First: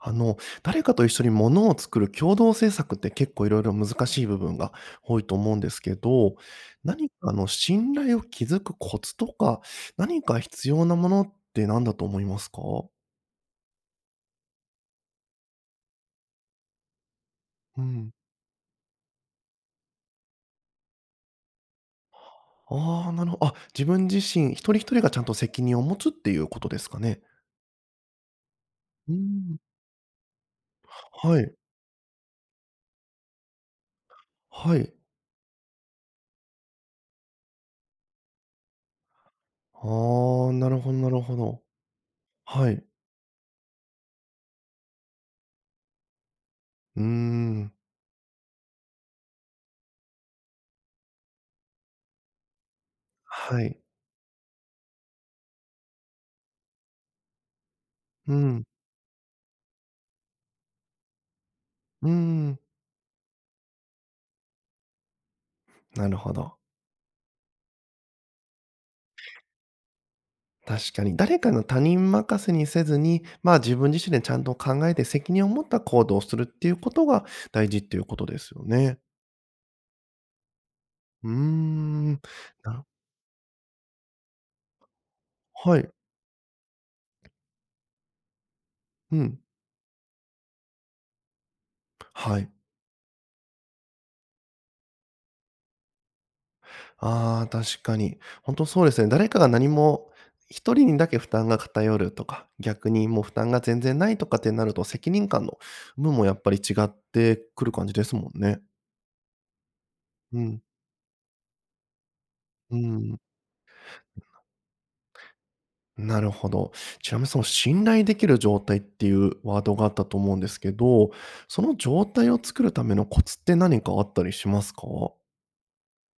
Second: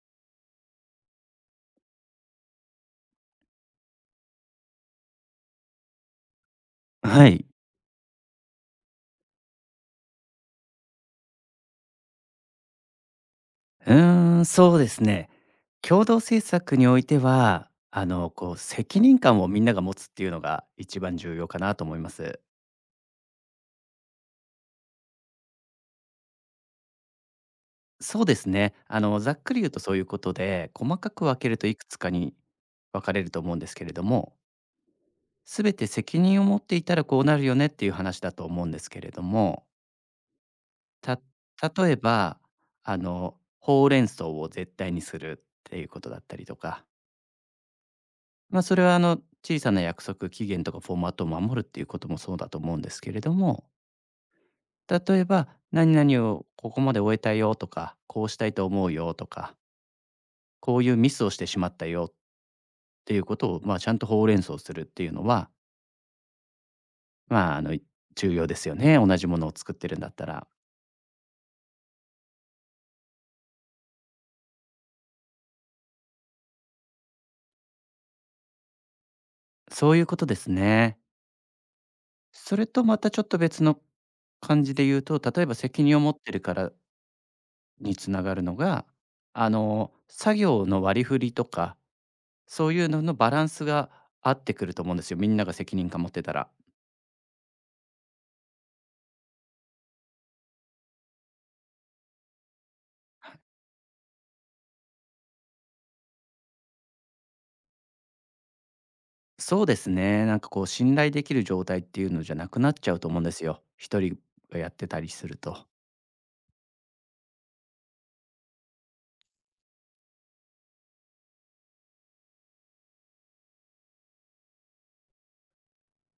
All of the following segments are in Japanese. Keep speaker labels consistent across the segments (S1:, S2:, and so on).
S1: あの、誰かと一緒に物を作る共同制作って結構いろいろ難しい部分が多いと思うんですけど、何
S2: は
S1: か
S2: い。
S1: 信頼を築くコツとか、何か必要なものって何だと思いますか？
S2: うーん、そうですね。共同政策においては、
S1: うん。
S2: こう、責任感をみんなが持つっていうのが一番重要かなと思います。
S1: ああ、なるほど、あ、自分自身一人一人がちゃんと責任を持つっていうことですかね？
S2: そうですね。
S1: う
S2: ざっく
S1: ん、
S2: り言うとそういうことで、細かく分
S1: は
S2: け
S1: い、
S2: るといくつかに分かれると思うんですけれども、
S1: はい。
S2: すべて責任を持っていたらこうなるよねっていう話だと思うんですけれども、
S1: ああ、なるほどな
S2: た
S1: るほど。
S2: 例えば、
S1: はい。
S2: ほうれん草を絶対にするっていうことだったりとか、
S1: うーん。
S2: まあ、それは小さな約束、期限とかフォーマットを守るっていうこともそうだと思うんですけれど
S1: は
S2: も、
S1: い。
S2: 例えば「何々をここまで終えたよ」とか「こう
S1: う
S2: したい
S1: ん、
S2: と思うよ」とか「こういうミスをしてしまったよ」
S1: う
S2: っ
S1: ん、
S2: ていうことを、まあ、ちゃんとほうれん草するっていうのは、
S1: なるほど。
S2: まあ、重要ですよね、同じものを作ってるんだったら。
S1: 確かに。誰かの他人任せにせずに、まあ、自分自身でちゃんと考えて責任を持った行動をするっていうことが大事っていうことですよね。
S2: そういうことですね。
S1: うーん。
S2: それと
S1: な
S2: またちょっと別の感じで言うと、例えば
S1: は
S2: 責
S1: い。
S2: 任を持ってるからに繋がるのが、
S1: うん。
S2: 作業の割り振りとか
S1: はい。
S2: そういうののバランスが合ってくると思うんですよ、みんなが責任感持ってたら。
S1: ああ、確かに。本当そうですね。誰かが何も一人にだけ負担が偏るとか、逆にもう負担が全然ないとかってなると、責任感の有無もやっぱり違ってくる感じですもんね。
S2: そうですね、なん
S1: う
S2: かこ
S1: ん。
S2: う信頼できる状態っていうのじゃなくなっ
S1: う
S2: ちゃうと思
S1: ん、
S2: うんですよ。一人がやってたりすると。
S1: なるほど。ちなみに、その信頼できる状態っていうワードがあったと思うんですけど、その状態を作るためのコツって何かあったりしますか？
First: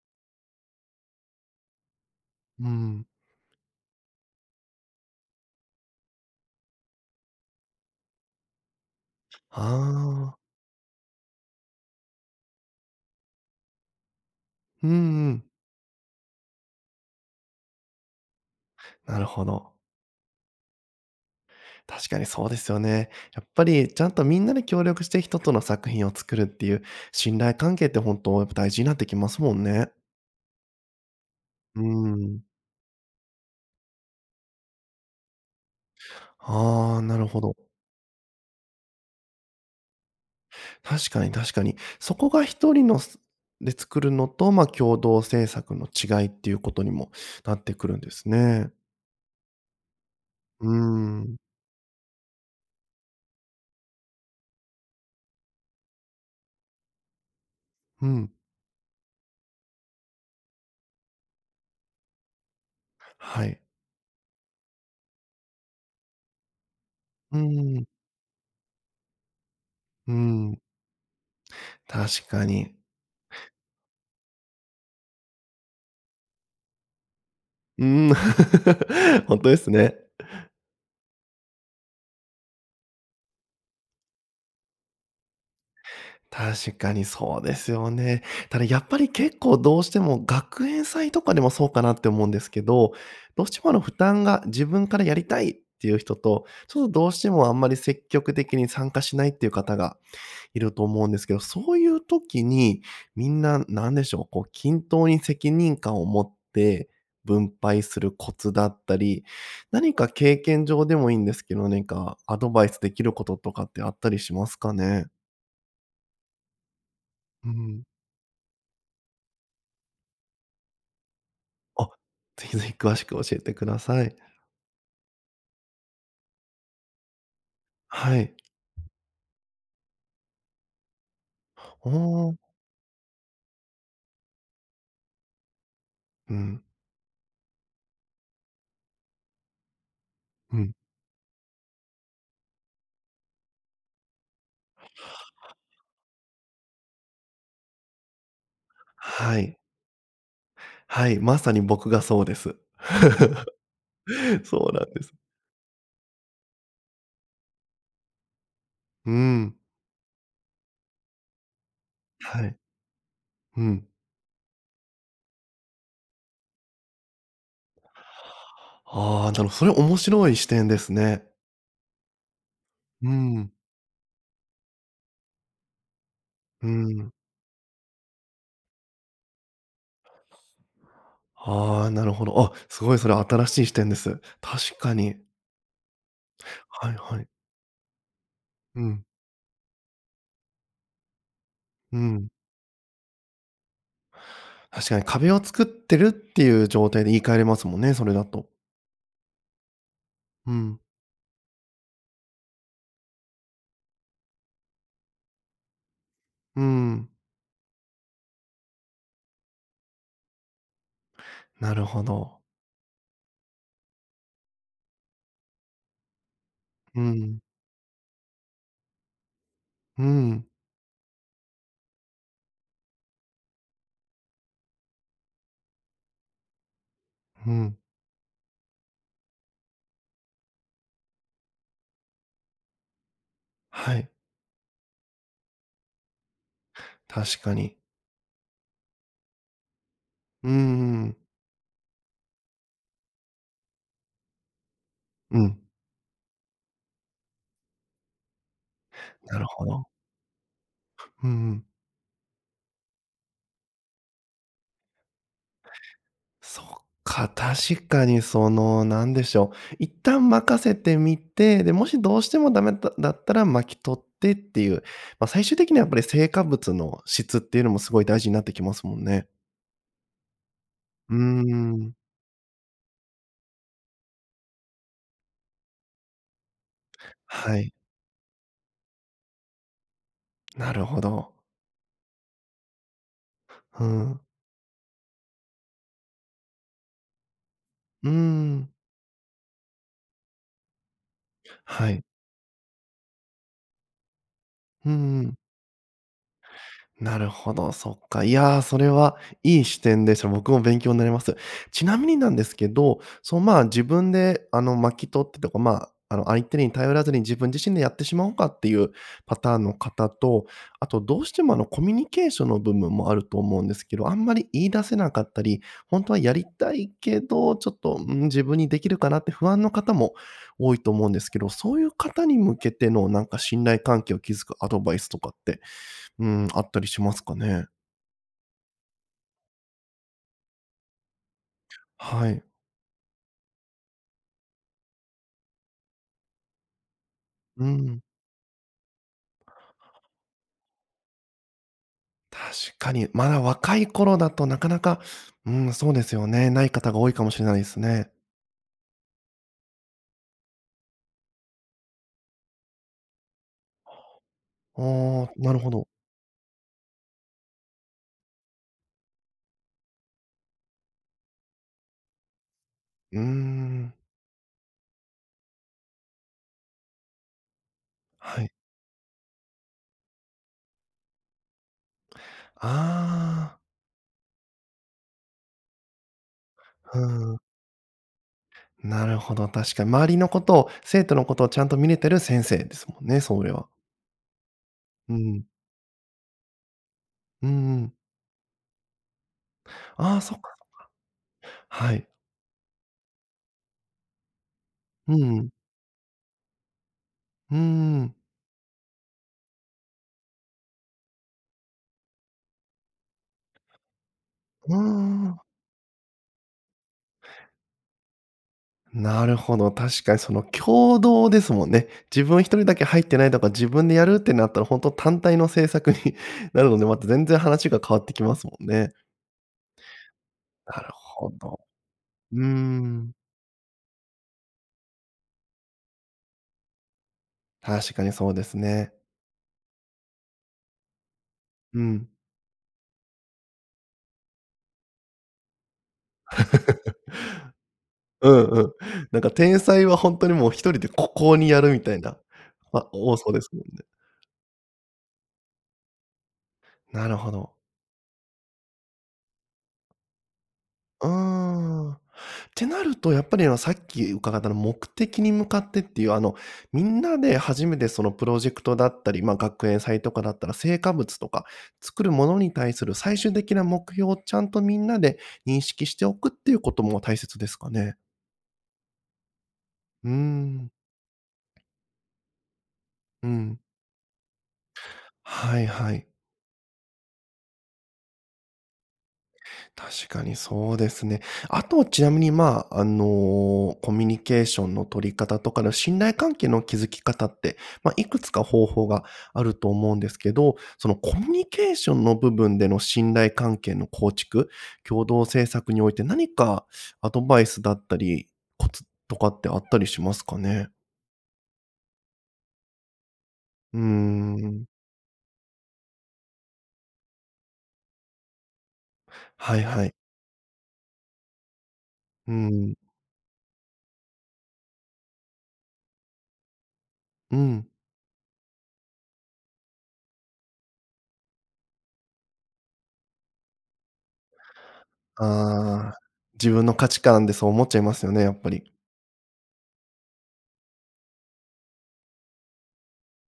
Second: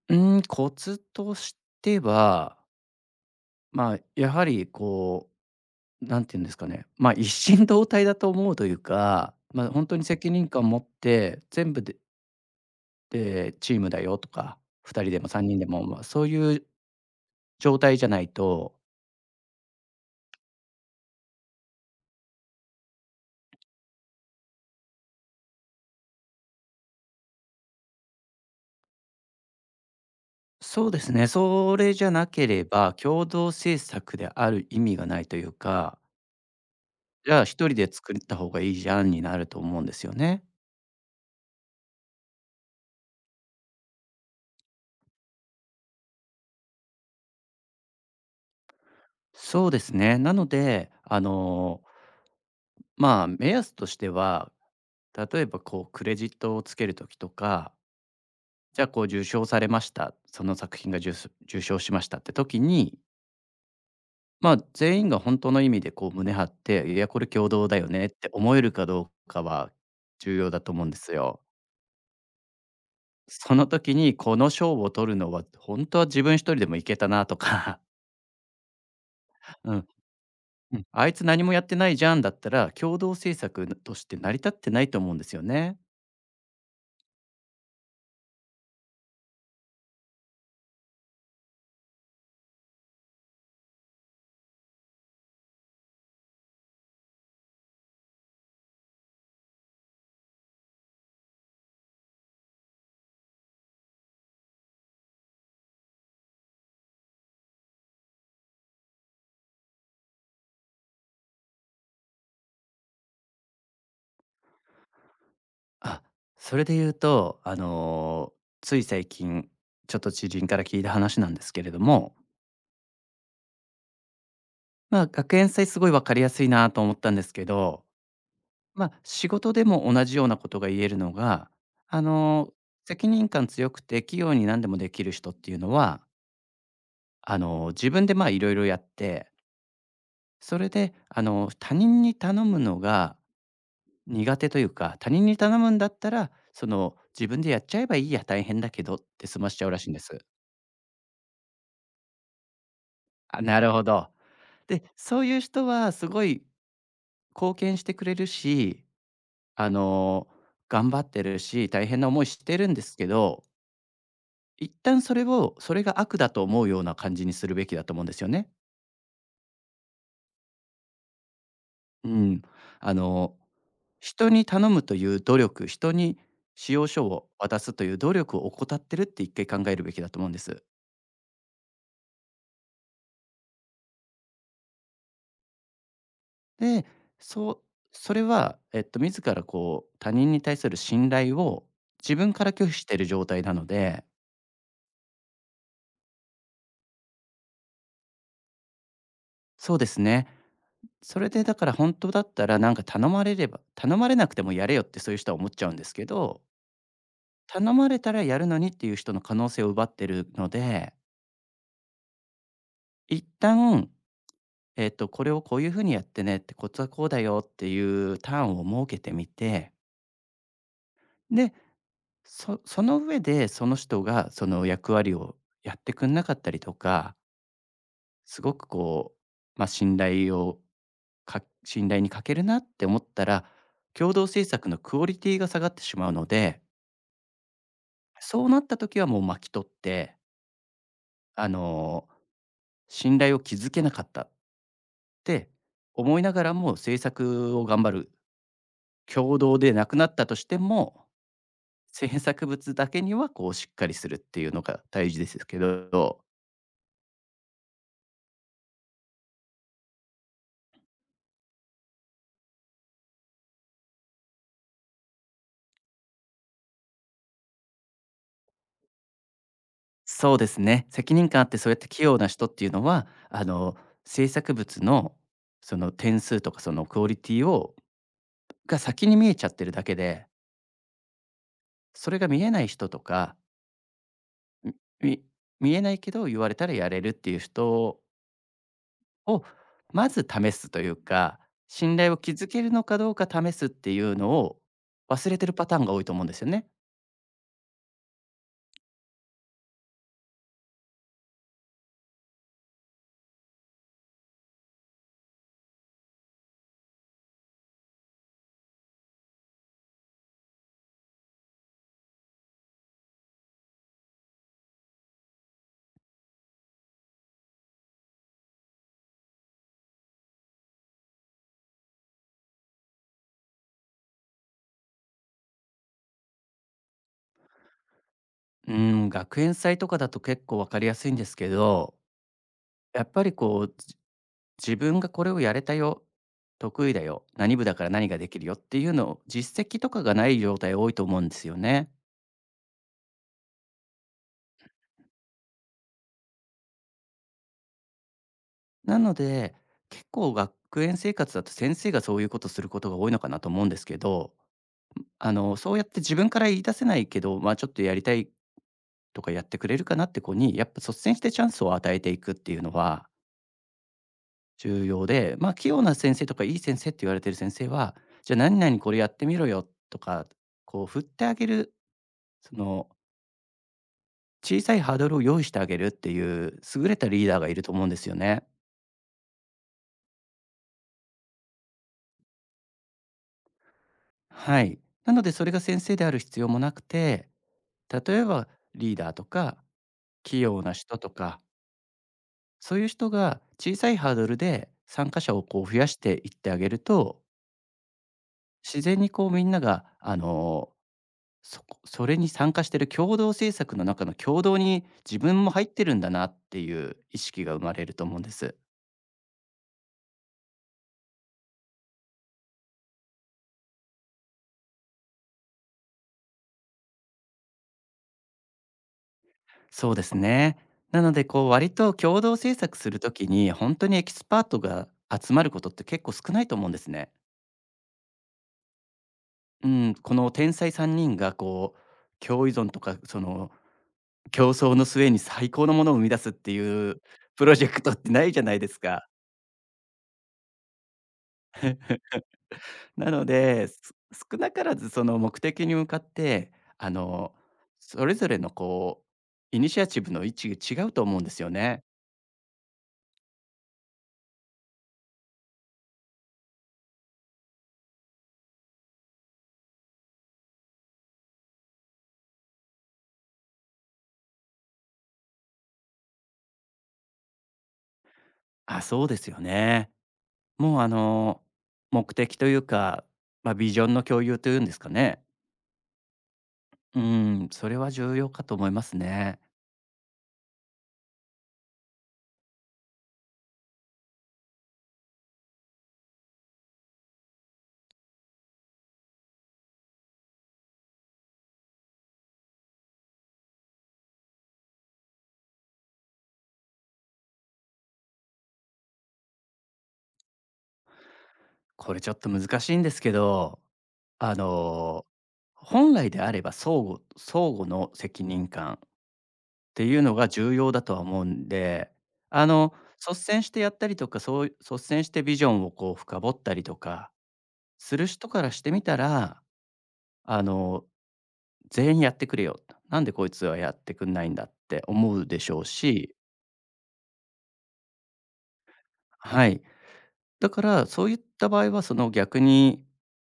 S2: うーん、コツとしては、
S1: うん。
S2: まあ、やはりこう、なんていうんですかね、まあ、一心同体だと思うというか、
S1: あ
S2: まあ、本当に責
S1: あ、
S2: 任感を持って、全部でチームだよとか、
S1: うん
S2: 二人でも
S1: うん。
S2: 三人でも、まあ、そういう状態じゃないと。
S1: なるほど。確かにそうですよね。やっぱりちゃんとみんなで協力して一つの作品を作るっていう信頼関係って本当やっぱ大事になってきますもんね。
S2: そうですね。そ
S1: う
S2: れじゃな
S1: ん。
S2: ければ、共同政策である意味がないというか、
S1: ああ、なる
S2: じゃ
S1: ほ
S2: あ
S1: ど。
S2: 一人で作った方がいいじゃんになると思うんですよね。
S1: 確かに確かに。そこが一人で作るのと、まあ、共同制作の違いっていうことにもなってくるんですね。
S2: そうですね。なの
S1: うー
S2: で、
S1: ん。
S2: まあ、目安としては、例えばこうクレジットをつける時とか、
S1: うん。
S2: じゃあこう受賞されました、その作品が受賞しましたって時に、
S1: はい。
S2: まあ、全員が本当の意味でこう胸張って、いやこれ
S1: う
S2: 共同だ
S1: ーん。
S2: よねって思えるかどうかは
S1: うー
S2: 重要だ
S1: ん。
S2: と思うんですよ。
S1: 確かに。
S2: その時にこの賞を取るのは、本当は自分一人でもいけたなとか、
S1: うーん。本当で す
S2: うん、
S1: ね。
S2: うん、あいつ何もやってないじゃんだったら、共同制作として成り立ってないと思うんですよね。
S1: 確かにそうですよね。ただ、やっぱり結構どうしても学園祭とかでもそうかなって思うんですけど、どうしても負担が自分からやりたいっていう人と、ちょっとどうしてもあんまり積極的に参加しないっていう方がいると思うんですけど、そういう時に、みんな何でしょう、こう均等に責任感を持って分配するコツだったり、何か経験上でもいいんですけど、何かアドバイスできることとかってあったりしますかね？
S2: あ、それで言うと、
S1: うん。
S2: つい最近、ちょっと知人から聞いた話なんですけれど
S1: あ、
S2: も、
S1: ぜひぜひ詳しく教えてください。
S2: まあ、学園祭すごい分かりやすいなと思ったんですけど、
S1: はい。
S2: ま、仕事でも同じようなことが言えるのが、
S1: お、
S2: あ
S1: お。
S2: の、責任感強くて器用に何でもできる人っていうのは
S1: うん、
S2: 自分でまあ、いろいろやって、
S1: う
S2: それ
S1: ん。
S2: で他人に頼むのが苦手というか、他人に頼むんだったら、その、自分でやっちゃえばいいや、大変だけどって済
S1: は
S2: まし
S1: い。
S2: ちゃうらしいんです。
S1: はい、まさに僕がそうです。
S2: あ、なるほど。
S1: そうな
S2: で、
S1: んです。
S2: そういう人はすごい貢献してくれるし、
S1: うん。
S2: あの、頑張ってるし、大変な思いし
S1: はい。
S2: てるんですけど、
S1: うん。
S2: 一旦それが悪だと思うような感じにするべきだと思うんですよね。
S1: ああ、なるほど、それ面白い視点ですね。
S2: うん、あ
S1: う
S2: の、
S1: ん、
S2: 人に頼むという努力、人に
S1: う
S2: 使用書
S1: ん。
S2: を渡すという努力を怠ってるって一回考えるべきだと思うんです。
S1: ああ、なるほど。あ、すごいそれ新しい視点です。確かに。
S2: で、
S1: はいはい。
S2: そうそれは、え
S1: う
S2: っと、
S1: ん、
S2: 自らこう他人に対する信頼を
S1: う
S2: 自
S1: ん。
S2: 分から拒否している状態なので、
S1: 確かに壁を作ってるっていう状態で言い換えれますもんね、それだと。
S2: そうですね。
S1: うん、
S2: それでだから本当だったらなんか頼まれれば頼まれなくてもやれよってそういう人は思っちゃうんですけど、
S1: うん。
S2: 頼まれたらやるのにっていう人の可能性を奪ってるので、
S1: なるほど。
S2: 一旦えっと、これをこういうふうにやってねって、コツは
S1: う
S2: こうだ
S1: ん、
S2: よっていうターンを設けてみて、
S1: うん、
S2: で、その上でその人がその役割をやってくんなかったりとか、
S1: うん。
S2: すごくこう、まあ、信頼に欠けるなって思ったら、
S1: はい、
S2: 共同制作のクオリティが下がってしまうので、
S1: 確かに。
S2: そうなった時はもう巻き取って、
S1: うんうんうん。
S2: あの、信頼を築けなかったっ
S1: う
S2: て
S1: ん、
S2: 思いながらも、制作を頑張る。共
S1: なる
S2: 同
S1: ほ
S2: で
S1: ど。
S2: なくなったとしても
S1: うんうん。
S2: 制作物だけにはこうしっかりするっていうのが大事ですけど、
S1: そっか、確かにその、なんでしょう、一旦任せてみて、で、もしどうしてもダメだったら巻き取ってっていう、まあ、最終的にはやっぱり成果物の質っていうのもすごい大事になってきますもんね。
S2: そうですね、
S1: う
S2: 責
S1: ー
S2: 任感あってそうやって
S1: ん。
S2: 器用な人っていうのは、制作物のその点数とかそのクオリティ
S1: はい。
S2: をが先に見えちゃってるだけで、
S1: なるほど。
S2: それが見えない人とか、
S1: うん。
S2: みみ見えないけど言われたらやれるっていう人
S1: うーん。
S2: をまず試すというか、
S1: は
S2: 信
S1: い。
S2: 頼を築けるのかどうか試すっていうのを
S1: うんう
S2: 忘
S1: ん、
S2: れてるパターンが多いと思うんですよね。
S1: なるほど、そっか。いやー、それはいい視点でした。僕も勉強になります。ちなみになんですけど、その、まあ、自分で、あの、巻き取ってとか、まあ、あの、相手に頼らずに自分自身でやってしまおうかっていうパターンの方と、あとどうしても、あの、コミュニケーションの部分もあると思うんですけど、あんまり言い出せなかったり、本当はやりたいけど、ちょっと、うん、自分にできるかなって不安の方も多いと思うんですけど、そういう方に向けての、なんか信頼関係を築くアドバイスとかって、うん、あったりしますかね。
S2: うーん、学園祭とかだと結構わかりやすいんですけど、
S1: はい。
S2: やっぱりこう、自分がこれをやれたよ、得意だよ、何
S1: う
S2: 部だから
S1: ん。
S2: 何ができるよっていうのを実績とかがない状態多いと思うんですよね。
S1: 確かに、まだ若い頃だとなかなか、うん、そうですよね。ない方が多いかもしれないですね。
S2: なので、結構学園生活だと先生がそういうことすることが多いのかなと思うんですけど、
S1: お、ーなるほ
S2: そうやっ
S1: ど。
S2: て自分から言い出せないけど、まあちょっとやりたいとかやってくれるかなって子に、やっぱ率先してチャンスを与えていくっていうのは
S1: うーん。
S2: 重要で、まあ、器用な先生とかいい先生って言われてる先生は、じゃあ
S1: はい。
S2: 何々これやってみろよとか、こう振ってあげる、その
S1: あ
S2: 小さいハードルを用意してあげるっていう優れ
S1: あ、う
S2: たリーダ
S1: ん。
S2: ーがいると思うんですよね。
S1: なるほど、確かに。周りのことを、生徒のことをちゃんと見れてる先生ですもんね、それは。
S2: はい。な
S1: う
S2: のでそ
S1: ん。
S2: れが先生である必要もなくて、
S1: うんうんん、
S2: 例えばリーダーとか
S1: ああ、そ
S2: 器
S1: っか。
S2: 用な人とか、
S1: はい。
S2: そういう人が小さいハードルで参
S1: う
S2: 加者を
S1: ん。
S2: こう増やしていってあげると、
S1: うーん。
S2: 自然にこうみんながそれに参加してる共同制作の中の共同
S1: うー
S2: に自
S1: ん。
S2: 分も入ってるんだなっていう意識が生まれると思うんです。
S1: なるほど、確かにその共同ですもんね。自分一人だけ入ってないとか、自分でやるってなったら、本当単体の政策に なるので、また全然話が変わってきますもんね。
S2: そうですね。
S1: なる
S2: なので
S1: ほ
S2: こう
S1: ど。
S2: 割と共
S1: う
S2: 同
S1: ー
S2: 制作する
S1: ん、
S2: ときに本当にエキスパートが集まることって結構少ないと思うんですね。
S1: 確かにそうですね。
S2: うん、この天才3人がこ
S1: うん。
S2: う共依存とかその競争の末に最高のものを生み出すってい うプロジェクトってな
S1: う
S2: いじゃ
S1: ん
S2: ない
S1: う
S2: で
S1: ん。
S2: すか。
S1: なんか天才は本当にもう一人でここにやるみたいな、まあ、
S2: な
S1: 多
S2: の
S1: そうですもん
S2: で、
S1: ね。
S2: 少なからずその目的に向かって、あ
S1: なるほ
S2: の、
S1: ど。
S2: それぞれのイニシアチブの位置が違うと
S1: うー
S2: 思うんですよね。
S1: ん。ってなると、やっぱりさっき伺ったの目的に向かってっていう、あの、みんなで初めてそのプロジェクトだったり、ま、学園祭とかだったら成果物とか、作るものに対する最終的な目標をちゃんとみんなで認識しておくっていうことも大切ですかね。
S2: あ、そうですよね。
S1: うーん、
S2: もう目的というか、
S1: う
S2: まあ、
S1: ん。
S2: ビジョンの共有というんですかね。
S1: はいはい。
S2: うん、それは重要かと思いますね。
S1: 確かにそうですね。あと、ちなみに、まあ、コミュニケーションの取り方とかの信頼関係の築き方って、まあ、いくつか方法があると思うんですけど、そのコミュニケーションの部分での信頼関係の構築、共同政策において何かアドバイスだったり、コツとかってあったりしますかね？
S2: これちょっと難しいんですけど、
S1: うー
S2: あ
S1: ん。
S2: の、本来であれば相互の責任感
S1: はい
S2: て
S1: はい。
S2: いうのが重要だとは思うんで、
S1: う
S2: あの、
S1: ん。
S2: 率先してやったりとか、そう率先してビジョンをこう深掘ったりとか
S1: うん。
S2: する人からしてみたら、あの、全員やってくれよなんでこいつはやってくんないんだって思うでしょう
S1: ああ、
S2: し。
S1: 自分の価値観でそう思っちゃいますよね、やっぱり。
S2: はい。だから、そういった場合は、その逆に、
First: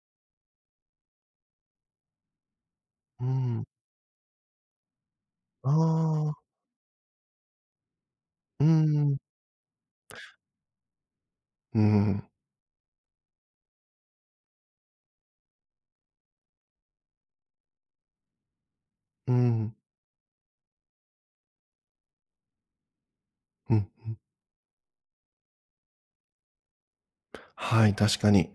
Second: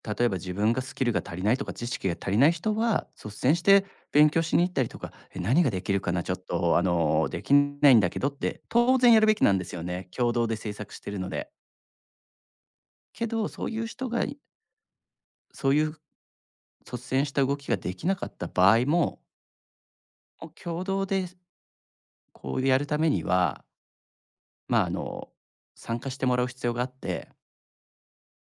S2: 例えば自分がスキルが足りないとか、知識が足りない人は、
S1: う
S2: 率先し
S1: ん。
S2: て勉強しに行ったりとか、何が
S1: あ
S2: できるかな、ちょっ
S1: あ。
S2: とあの、できないんだけどって、
S1: うー
S2: 当然
S1: ん、
S2: やるべきなんですよね。共同で制作してるので。
S1: うん、
S2: けど、そういう人が、そういう率先した動きができなかった場合も、
S1: うん、
S2: もう共同でこうやるためには、
S1: うん。
S2: まあ、あの、参加してもらう必要があって、
S1: はい、確かに。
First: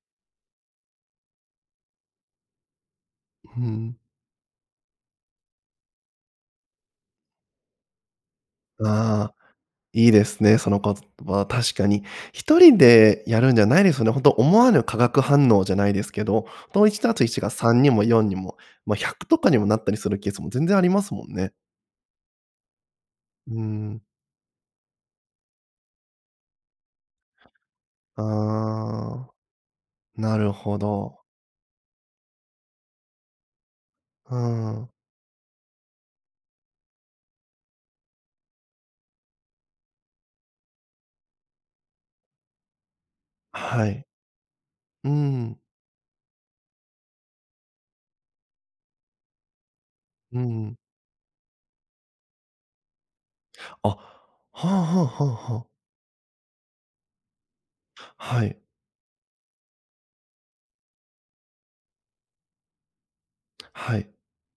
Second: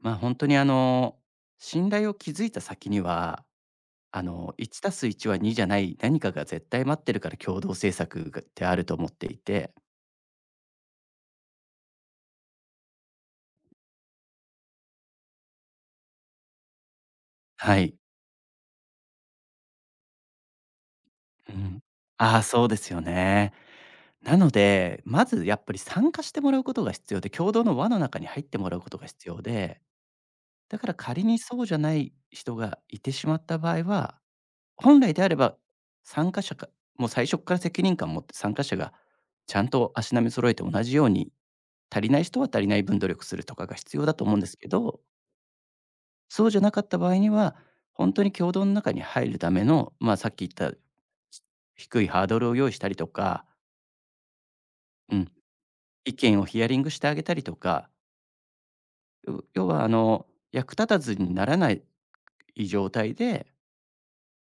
S2: まあ、本当にあの、信頼を築いた先には
S1: うん。
S2: あの、す1は2じゃない何かが絶対待ってるから共同政策がってあると思って
S1: ああ、
S2: いて。
S1: いいですね、その言葉、確かに。一人でやるんじゃないですよね。ほんと思わぬ化学反応じゃないですけど、ほんと 1+1 が
S2: は
S1: 3に
S2: い。
S1: も4にも、ま、100とかにもなったりするケースも全然ありますもんね。
S2: うん。ああ、そうですよね。
S1: うーん。
S2: なので、まずやっぱり参加してもらうことが必要で、共同の輪の中
S1: あ
S2: に入ってもらうことが必
S1: あ、
S2: 要で、
S1: なるほ
S2: だから
S1: ど。
S2: 仮にそうじゃない人がいてしまった場合は、
S1: うーん。
S2: 本来であれば参加者かもう最初から責任感を持って参加者がちゃんと足並み揃えて同じように、足りない人は足りない分努力するとかが
S1: は
S2: 必要
S1: い。
S2: だと思うんですけど、
S1: うん、
S2: そうじゃなかった場合には、本当に共同の中に入るための、まあ、さっ
S1: う
S2: き言った、
S1: ん。
S2: 低いハードルを用意したりとか、
S1: あ、はあはあ
S2: う
S1: は
S2: ん、
S1: あはあ。
S2: 意見をヒアリングしてあげたりとか、
S1: はい、
S2: 要は役立たずにならない状態で、
S1: はい。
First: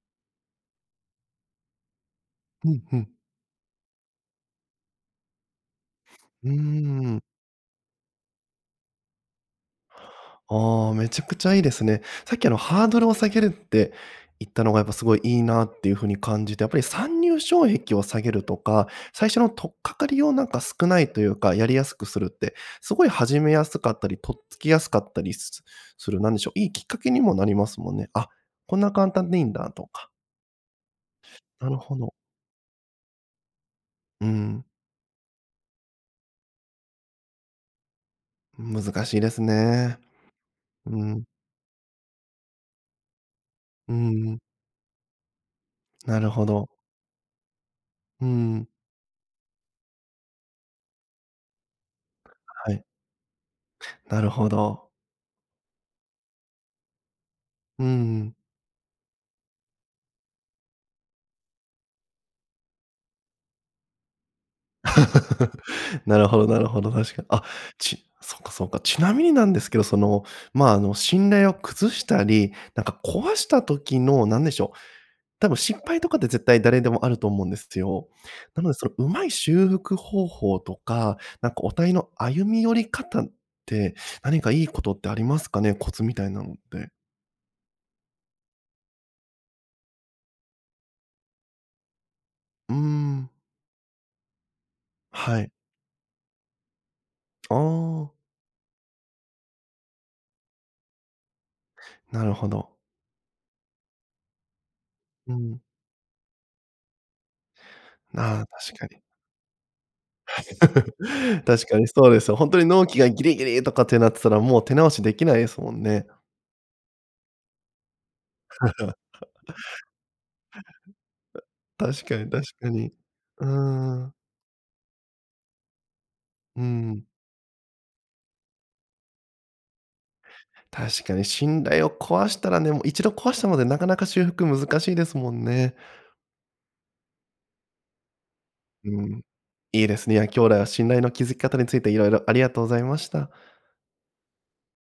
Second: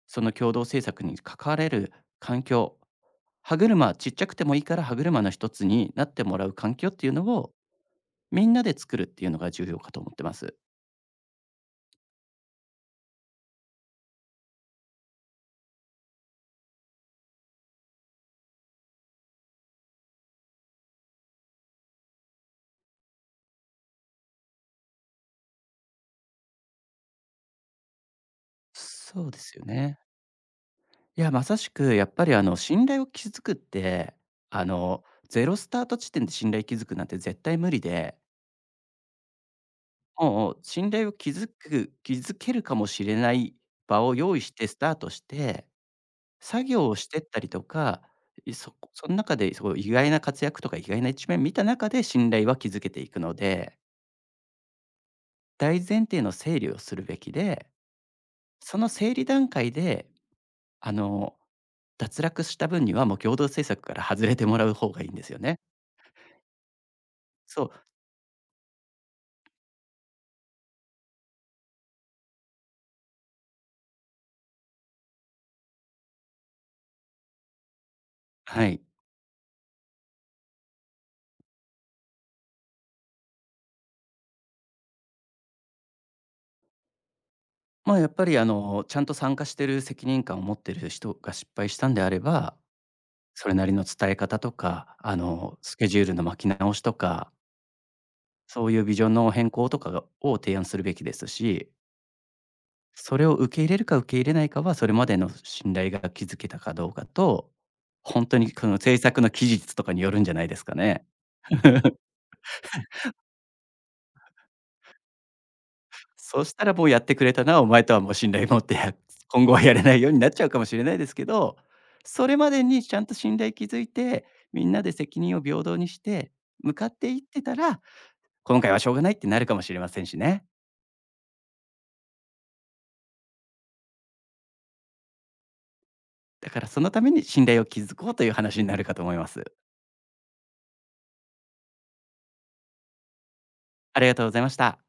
S2: その共同政策に関われる環
S1: う
S2: 境、
S1: ん、ふん。
S2: 歯車、ちっちゃくてもいいから歯車の一つになってもら
S1: う
S2: う
S1: ー
S2: 環境っていうの
S1: ん。
S2: を、みんなで作るっていうのが重要かと思ってます。
S1: ああ、めちゃくちゃいいですね。さっきハードルを下げるって言ったのがやっぱすごいいいなっていう風に感じて、やっぱり参入障壁を下げるとか、最初の取っかかりをなんか少ないというか、やりやすくするって、すごい始めやすかったり、とっつきやすかったりする、なんでしょう、いいきっかけにもなりますもんね。あ、こんな簡
S2: そ
S1: 単
S2: う
S1: で
S2: で
S1: いいん
S2: すよ
S1: だと
S2: ね。
S1: か。
S2: いや、まさし
S1: なる
S2: く
S1: ほ
S2: やっ
S1: ど。
S2: ぱり信頼を築くって、
S1: う
S2: あ
S1: ん、
S2: のゼロスタート地点で信頼築くなんて絶対無理で、
S1: 難しいですね。
S2: もう信
S1: う
S2: 頼を
S1: ん、
S2: 築く築けるかもしれない
S1: う
S2: 場を用
S1: ん、
S2: 意してスタートして、
S1: なるほ
S2: 作
S1: ど。
S2: 業をしてったりとか、
S1: うん、
S2: その中でその意外な活躍とか意外な一面見た中で信頼は
S1: は
S2: 築
S1: い、
S2: けていくので、
S1: なるほど。
S2: 大前提の整理をするべきで、
S1: うんうん。
S2: その整理段階であの脱落した分にはもう共同政策から外れてもらう方がいいんですよね。
S1: なるほどなるほど、確かに。あ、
S2: そう、
S1: そうかそうか。ちなみになんですけど、その、まあ、あの、信頼を崩したり、なんか壊した時の、なんでしょう、多分失敗とかって絶対誰でもあると思うんですよ。な
S2: は
S1: ので、
S2: い。
S1: その、うまい修復方法とか、なんかお互いの歩み寄り方って、何かいいことってありますかね？コツみたいなのって。
S2: ま、やっぱりあの、ちゃんと参加してる責任感を持ってる人が失敗したんであれば、
S1: うーん。
S2: それなりの伝え方とか、あ
S1: はい。
S2: の、スケジュールの巻き直しとか、
S1: ああ、
S2: そういうビジョンの変更とかがを提案するべきですし、
S1: なるほど。
S2: それを受け入れるか受け入れないかは、それまでの
S1: うん。
S2: 信頼が築けたかどうかと、本当
S1: ああ、
S2: にこの
S1: 確か
S2: 制
S1: に。
S2: 作の期日とかによるんじゃないですかね。
S1: 確かに そうですよ。本当に納期がギリギリとかってなってたら、もう手直しできないですもんね。
S2: そしたらもうやってくれたな、お前とはもう信頼持って、や 今後はやれないようになっちゃうかもしれないですけど、
S1: 確か
S2: そ
S1: に
S2: れ
S1: 確
S2: まで
S1: か
S2: にち
S1: に。
S2: ゃんと信
S1: うー
S2: 頼築い
S1: ん。
S2: て、みんなで責任を平等にして、
S1: う
S2: 向かっ
S1: ん。
S2: ていってたら、今回はしょうがないってなるかもしれませんしね。
S1: 確かに信頼を壊したらね、もう一度壊したのでなかなか修復難しいですもんね。
S2: だからそのために信頼を築こうという話になるかと
S1: う
S2: 思い
S1: ん。
S2: ます。
S1: いいですね。いや、兄弟は信頼の築き方についていろいろありがとうございました。
S2: ありがとうございました。